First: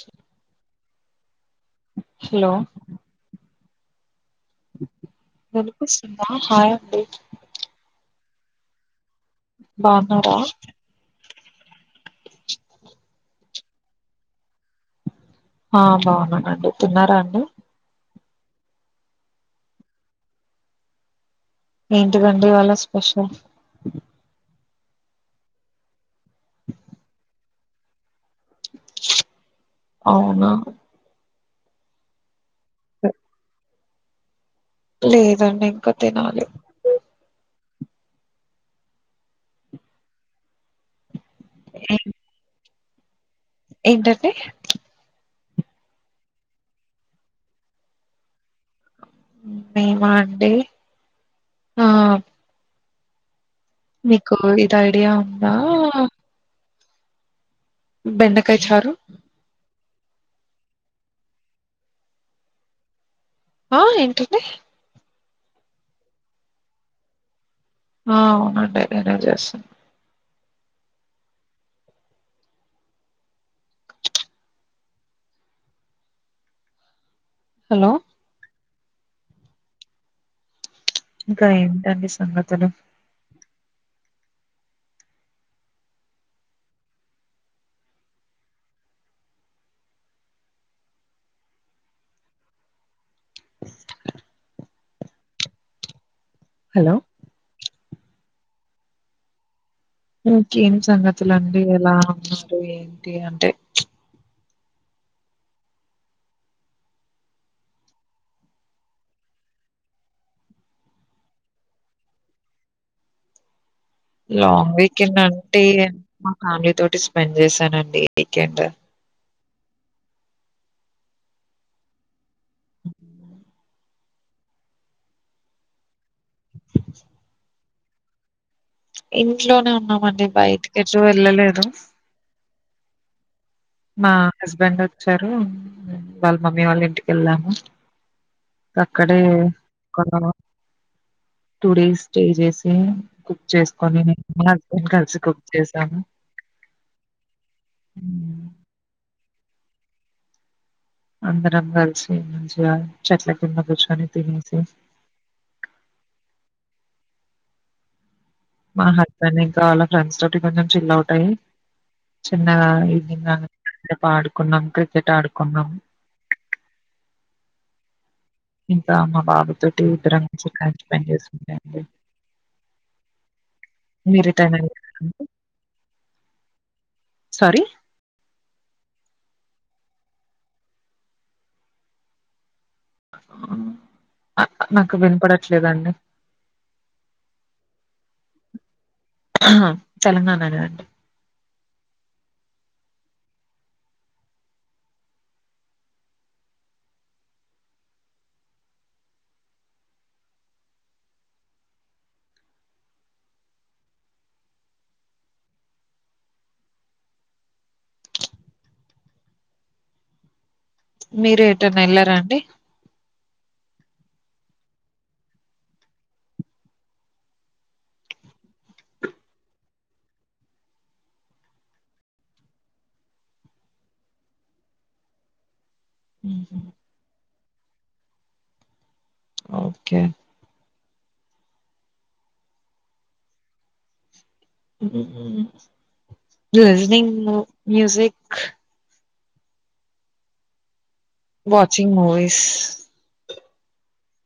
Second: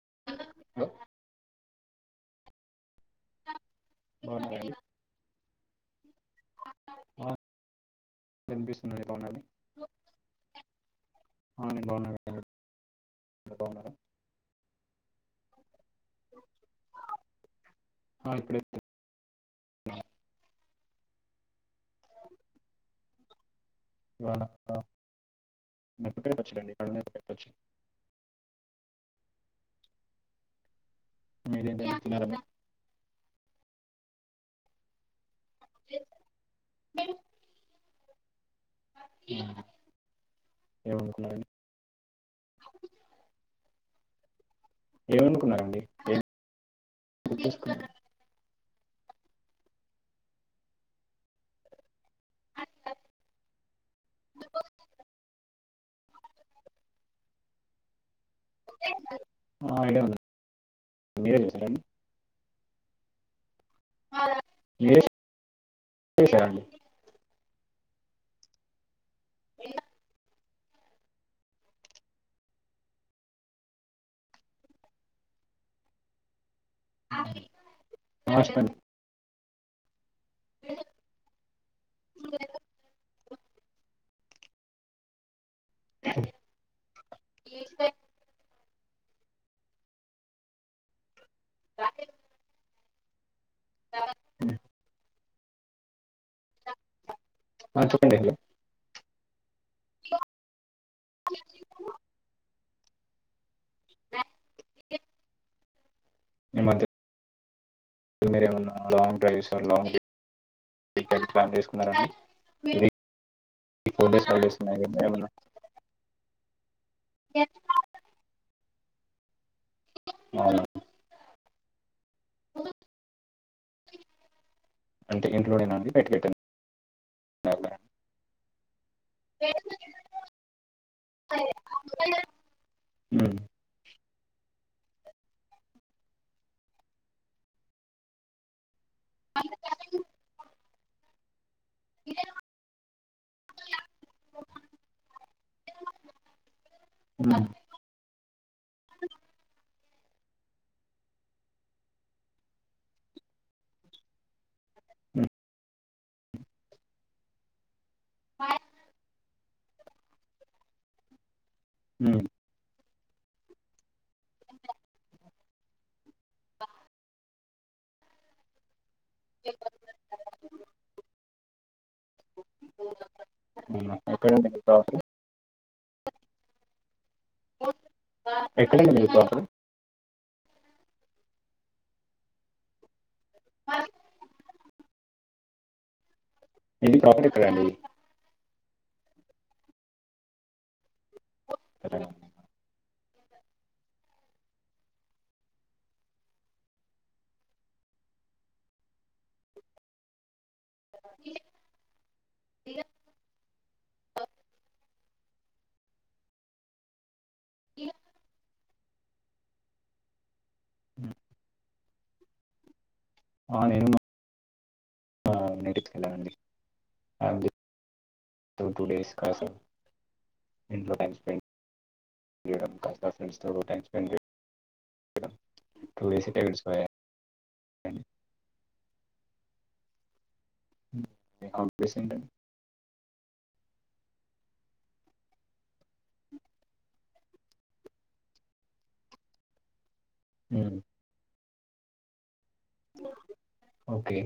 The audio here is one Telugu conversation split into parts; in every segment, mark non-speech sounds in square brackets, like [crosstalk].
చె హలో హలో బావున్నారా అండి పనికొస్తుందా కాయ తే విన్పిస్తున్నది బావున్నారా ఆ నేను బావున్నా [inaudible] బావున్నారా ఆ బావున్నానండి తిన్నారా అండి ఆ ఇప్పుడు ఏంటిదండి ఇవాళ స్పెషల్ ఇవాళ మిరపకాయ పచ్చడండి పళ్ళ మిరపకాయ పచ్చడి అవునా మీరేం చేస్తున్నారు [unintelligible] లేదండి ఇంక తినాలి [inaudible] [inaudible] ఏంటండి ఏమనుకున్నారండి [inaudible] మేమా అండి ఆ మీకు ఇది ఐడియా ఉందా బెండక్ కై చారు ఆ ఐడియా [inaudible] మీరే [inaudible] ఆ ఏంటింది [inaudible] అండి ఆ అవునండి పేడా జేస్సం హలో [inaudible] ఇంకా ఏంటండి సంగతులు ఆ హలో [inaudible] ఓకే సంగతులండి ఎలా ఉన్నారు రు ఏంటి అంటే ఈమధ్య మీరేమన్నా లాంగ్ డ్రైవ్స్ లాంగ్ [inaudible] ప్లాన్ చేసుకున్నారండి four days five days long ఉన్నాయి కదా వీకెండ్ ఏమన్నా అంటే మా ఫ్యామిలీ తోటి స్పెండ్ చేసానండి వీకెండ్ అవు అంటే ఇంట్లో నేనా అండి బయటకి ఎటైనా వెళ్ళారా ఇంట్లోనే ఉన్నామండి బయటికి ఎటు వెళ్ళలేదు ఉమ్ మా హస్బెండ్ వచ్చారు వాళ్ళ మమ్మీ వాళ్ళ ఇంటికి వెళ్ళాము అక్కడే [unintelligible] టూ డేస్ స్టే చేసి కుక్ చేసుకొని మా హస్బెండ్ కలిసి కుక్ చేసాము మ్మ్ ఉమ్ అందరం కలిసి మంచిగా చెట్ల కింద కూర్చొని తినేసి ఉమ్ మా హస్బెండ్ ఇంకా వాళ్ళ ఫ్రెండ్స్ తోటి కొంచెం చిల్ ఔట్ అయి మ్మ్ చిన్నగా ఇంగ కాసేపు ఆడుకున్నాం క్రికెట్ ఆడుకున్నాం బా ఇంక మా బాబు తోటి ఇద్దరం మంచి టైమ్ స్పెండ్ చేశాం అండి అవునా ఎక్కడ రిటర్న్ అయ్యారండి [unintelligible] సారి ఎక్కడ అండి మీది ప్రాపర్ ఉమ్ నాకు వినపడట్లేదండి మీది ప్రాపర్ ఎక్కడండి తెలంగాణాన అండి సరే ఏ మీర ఎటైన ఎల్ ఆండీ ఆ [unintelligible] ఆ నేటివ్కి వెళ్ళనండి ఫ్యామిలీ టూ టూ డేస్ కాస ఇంట్లో టైం స్పెండ్ చేయడం కా ఫ్రెండ్స్ తో టైం స్పెండ్ చేయడం టూ డేస్ ఇట్టే హుహు. గడిసిపాయే [inaudible] ఓకే మీ హాబీస్ ఏంటండీ లిజెనింగ్ మ్యూజిక్ అ వాచింగ్ మూవీస్ ఓకే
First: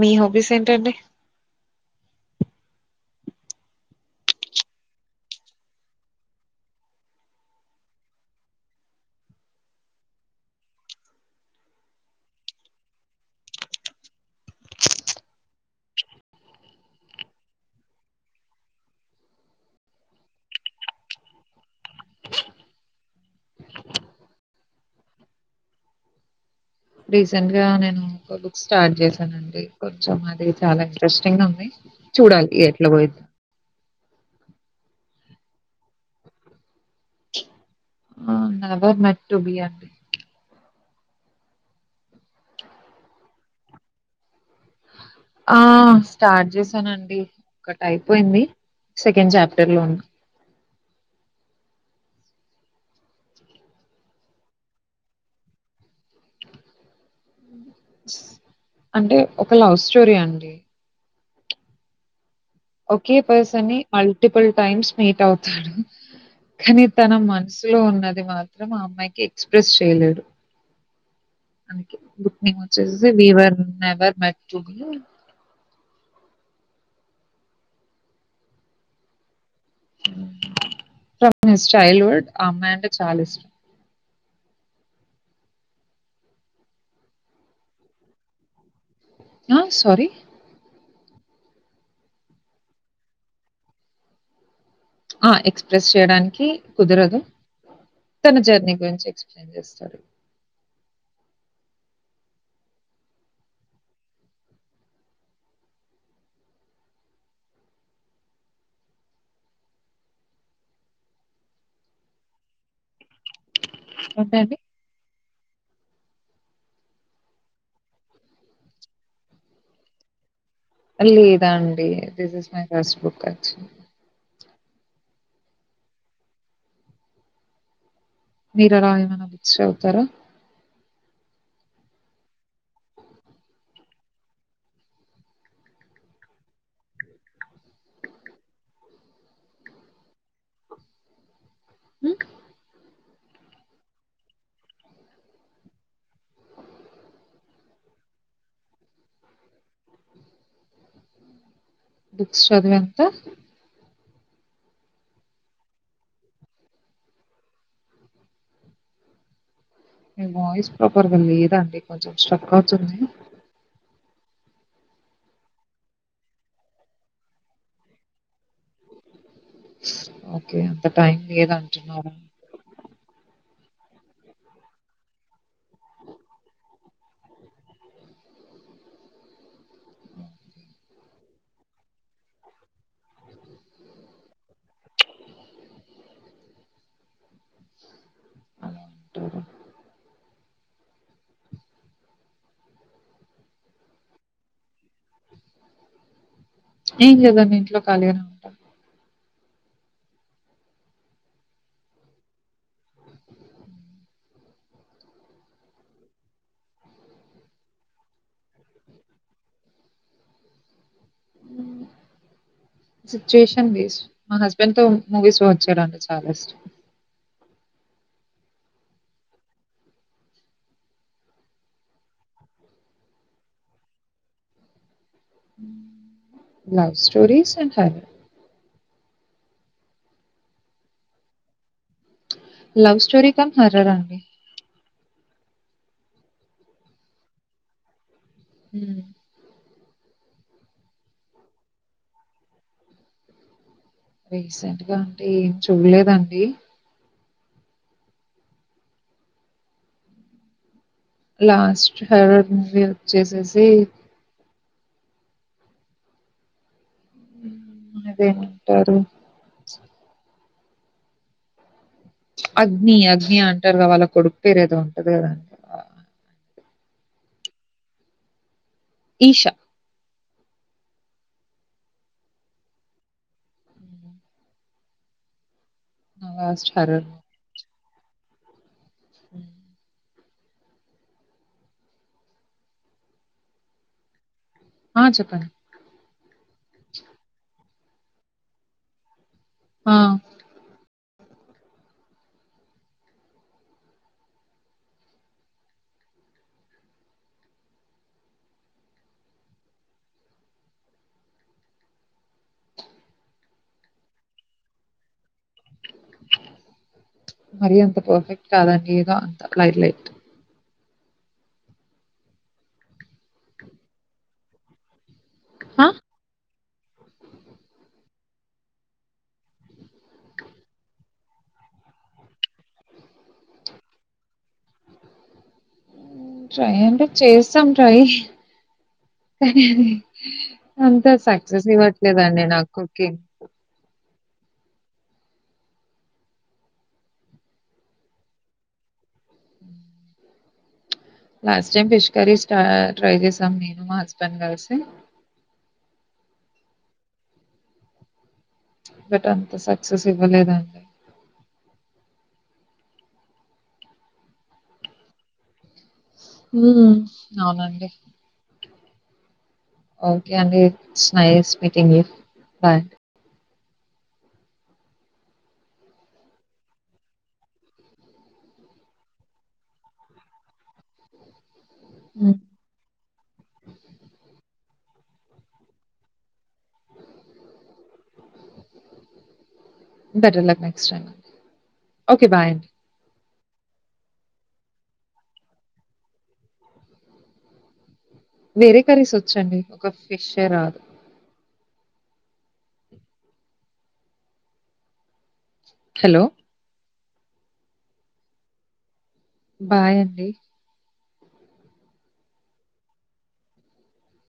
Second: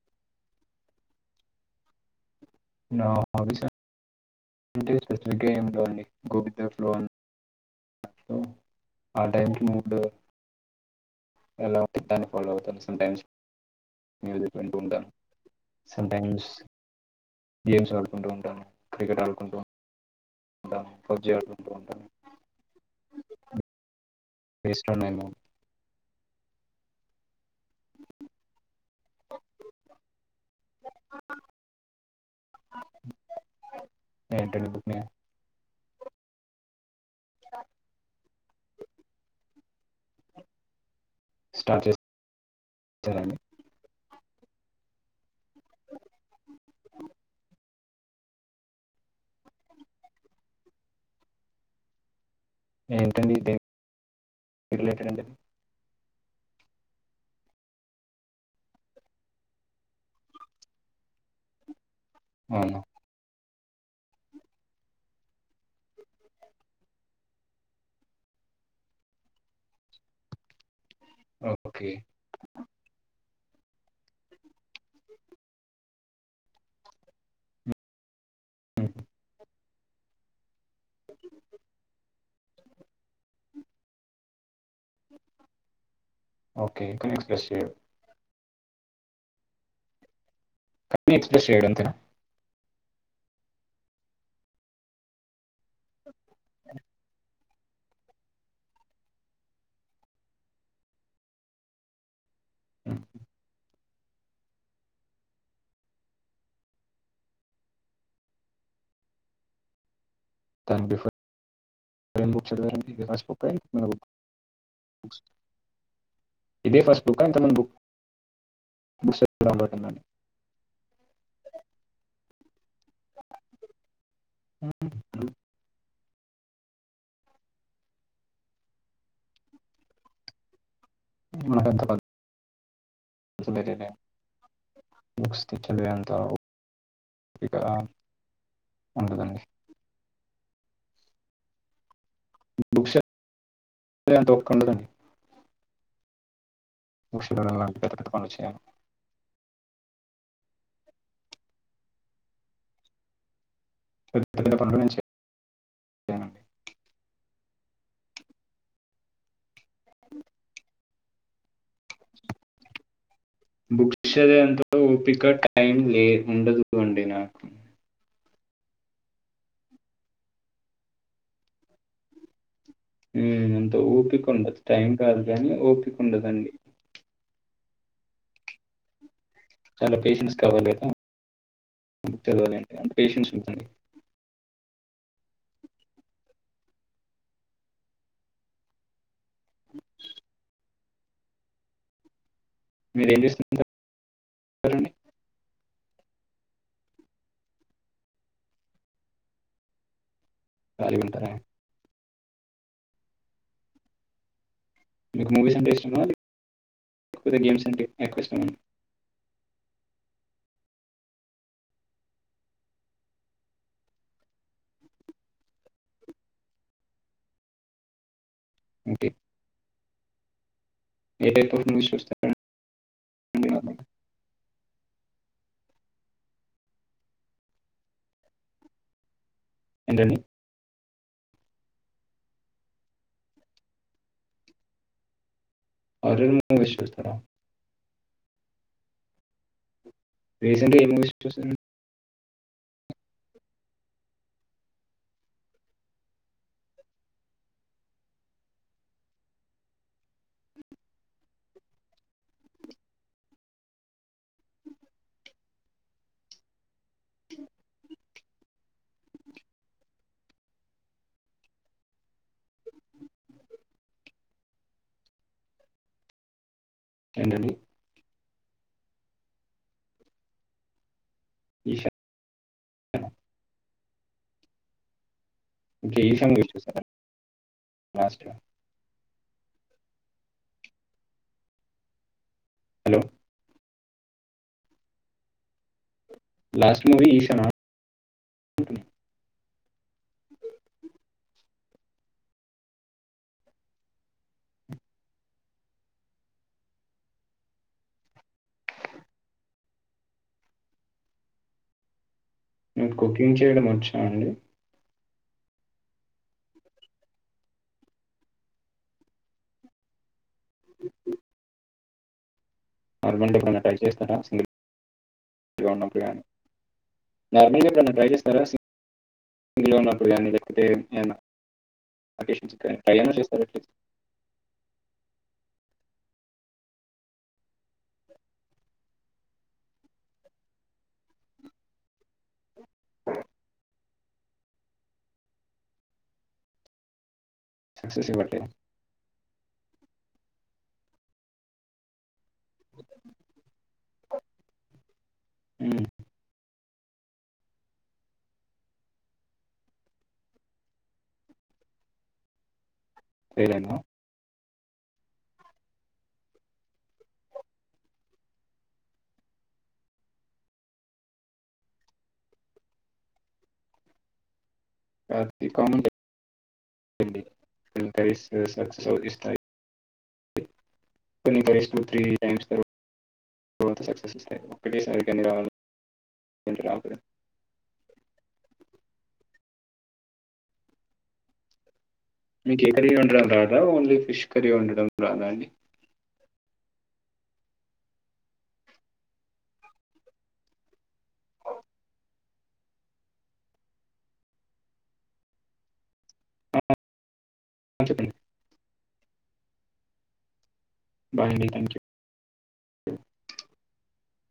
మీ హాబీస్ ఏంటండి నా హాబీస్ అంటే స్పెసిఫిగ్గ ఎం లేవండి గో విత్ దఫ్లోని ఆ టైంకి మూడు ఎలా దాన్ని ఫాలో అవుతాను సంటైమ్స్ మూజిక్ వింటూ ఉంటాను సంటైమ్స్ గేమ్స్ ఆడుకుంటూ ఉంటాను క్రికెట్ ఆడుకుంటూ ఉంటాను పబ్జి ఆడుకుంటూ ఉంటాను ఫెట్లోనేమో రీసెంట్ గా నేను ఒక బుక్ స్టార్ట్ చేశాన అండి కొంచెం అది చాలా ఇంట్రెస్టింగుంది చూడాలి ఎట్లా పోయిద్దొ ఏంటండీ book name never meant to be start చేసారండి ఆ స్టార్ట్ చేసానండి ఒకటి అయిపోయింది సెకండ్ చాప్టర్ లోన్నా ఏంటండి దేని రిలేటెడ్ అండి అంటే ఒక లవ్ స్టోరీ అండి అవునా ఓకే పర్స్ ని మల్టిపుల్ టైమ్స్ మీట్ అవుతాడు కానీ తన మనసులో ఉన్నది మాత్రం ఆ అమ్మాయికి ఎక్స్ప్రెస్ చేయలేడు ఓకే బుక్ నమ్రత వచ్చేసేసి we were never met to be హ ఫ్రమ్ మిస్ చైల్డ్హుడ్ ఆ అమ్మాయి అంటే చాలా ఇష్టం ఓకే ఎక్కడ ఎక్స్పెస్ చేయడు ఆ సారీ క ఎక్స్ప్రెస్ చేయడ అంతెనా ఆ ఎక్స్ప్రెస్ చేయడానికి కుదరదు తన జర్నీ గురించి ఎక్స్ప్లెయిన్ చేస్తాడు ఆ దాని బిఫోర్ ఎం బుక్ చదువారండీ ే ఏంటండి? ఇదే ఫస్ట్ బుక్క ఇంతకుముందు బుక్స్ చదివే అలవాటు ఉందా లేదండి, this is my first book touch అ [unintelligible] మీరు అలా ఏమైనా బుక్స్ చదువుతారా మనకు ఎంత [inaudible] బుక్స్ చదువేంతా ఓపిక ఉండదండి మ్మ్ బుక్స్ చదివేంత ఓపికుండదండి [unintelligible] బుక్స్ చదీవెంత అప్పుడు బానే వచ్చేది వాయిస్ ప్రాపర్గా లేదాండి కొంచెం స్ట్రక్ అవుతుంది బుక్స్ది చదివే ఎంతో ఓపిక టైం లే ఉండదు అండి నాకు ఓకే అంత టైం లేదంటున్నారా మ్మ్ అంత ఓపిక ఉండదు టైం కాదు కానీ ఓపిక ఉండదండి చాలా పేషెన్స్ కావాలి కదా బుక్ తెలవాలి అంటే, పేషెన్స్ ఉంచండి. అలా ఉంటారా? మీరు ఏం చేస్తుంటారండి? ఏం లేదండి, ఇంట్లో ఖాళీగనే ఉంట. ఖాళీగ ఉంటరా మీకు మూవీస్ అంటే ఇష్టమా? లెక్పోతే గేమ్స్ అంటే ఎక్కువ ఇష్టమ? సిచ్యుయేషన్ బేస్డ్ మా హస్బెండ్ తో మూవీస్ వచ్చుడంటే చాలా ఇష్టం. Okay A type of movies చూస్తారండి మీ హస్బెండ్ తో? లవ్ స్టోరీస్ అండ్ హారర్ ఏంటండీ? లవ్ స్టోరీ కం హారర్ అండి. హార్రర్ మూవీస్ చూస్తారా? హ్మ్ రీసెంట్ గ ఏం మూవీస్ చూసారండి? రీసెంట్ గా అంటే ఏం చూడలేదండి. లాస్ట్ హరడ్ మూవీ వచ్చేసేసి అది ఏమంటారు అగ్ని అగ్ని అంటరుగ వాళ్ళ కొడుకు పేరు ఏదో ఉంటది కదండి? ఏంటండీ? ఈషా 'ఈషానా'. ఇంక ఈషా నా మూవీ లాస్ట్ చూసారా? హారర్ లాస్ట్ ద హ్మ్ హలో ఆ చెప్పండి? లాస్ట్ మూవీ ఈషనా? ఆ మీకు కుకింగ్ చేయడం వచ్చా అండి? మరీ అంత పర్ఫెక్ట్ కాదండి, ఏదో అంత లైట్ లైట్. నార్మల్ గ ఎపుడన్న ట్రై చేస్తారా సింగిల్ ఆ, [unintelligible] నార్మల్ గ ఎప్పుడన్నా ట్రై జేశార్ [unintelligible] సింగిల్గా ఉన్నప్పుడు గానీ లేకపోతే ఏదన్న అకేషన్స్ కిగానీ ట్రై అన్న చేస్తారా ఎట్లిస్ట్? ట్రై అంటే చేస్తాం ట్రై కానీ అంత సక్సెస్ ఇవ్వట్లేదండి నాకు. ఓకే సక్సెస్ ని బట్టి ఆ లాస్టైమ్ ఫిష్ కర్రీ స్ స్టా ట్రై చేసాం, నేను మా హస్బెండ్ గల్సి హ్మ్. బట్ అంత సక్సెస్ ఇవ్వలేదండి. ఫెయిలేనా ఉమ్ అవునండి ఓకే అండి it's nice meeting you, bye. [inaudible] కొన్ని టైమ్స్ సక్సెస్ ని ఇస్తాయి. కొన్నికరిస్తూ three times [unintelligible] [unintelligible] better luck next time మీకెక్కడివి ఉండరాదా రా ఓన్లీ ఫిష్ కర్రీ వండడం రాదా అండి వేరే కర్రీస్ వచ్చండి ఒక ఫిష్షే రాదు హలో ఆ చెప్పండి బాయ్ అండి బాయ్ అండి థ్యాంక్ యూ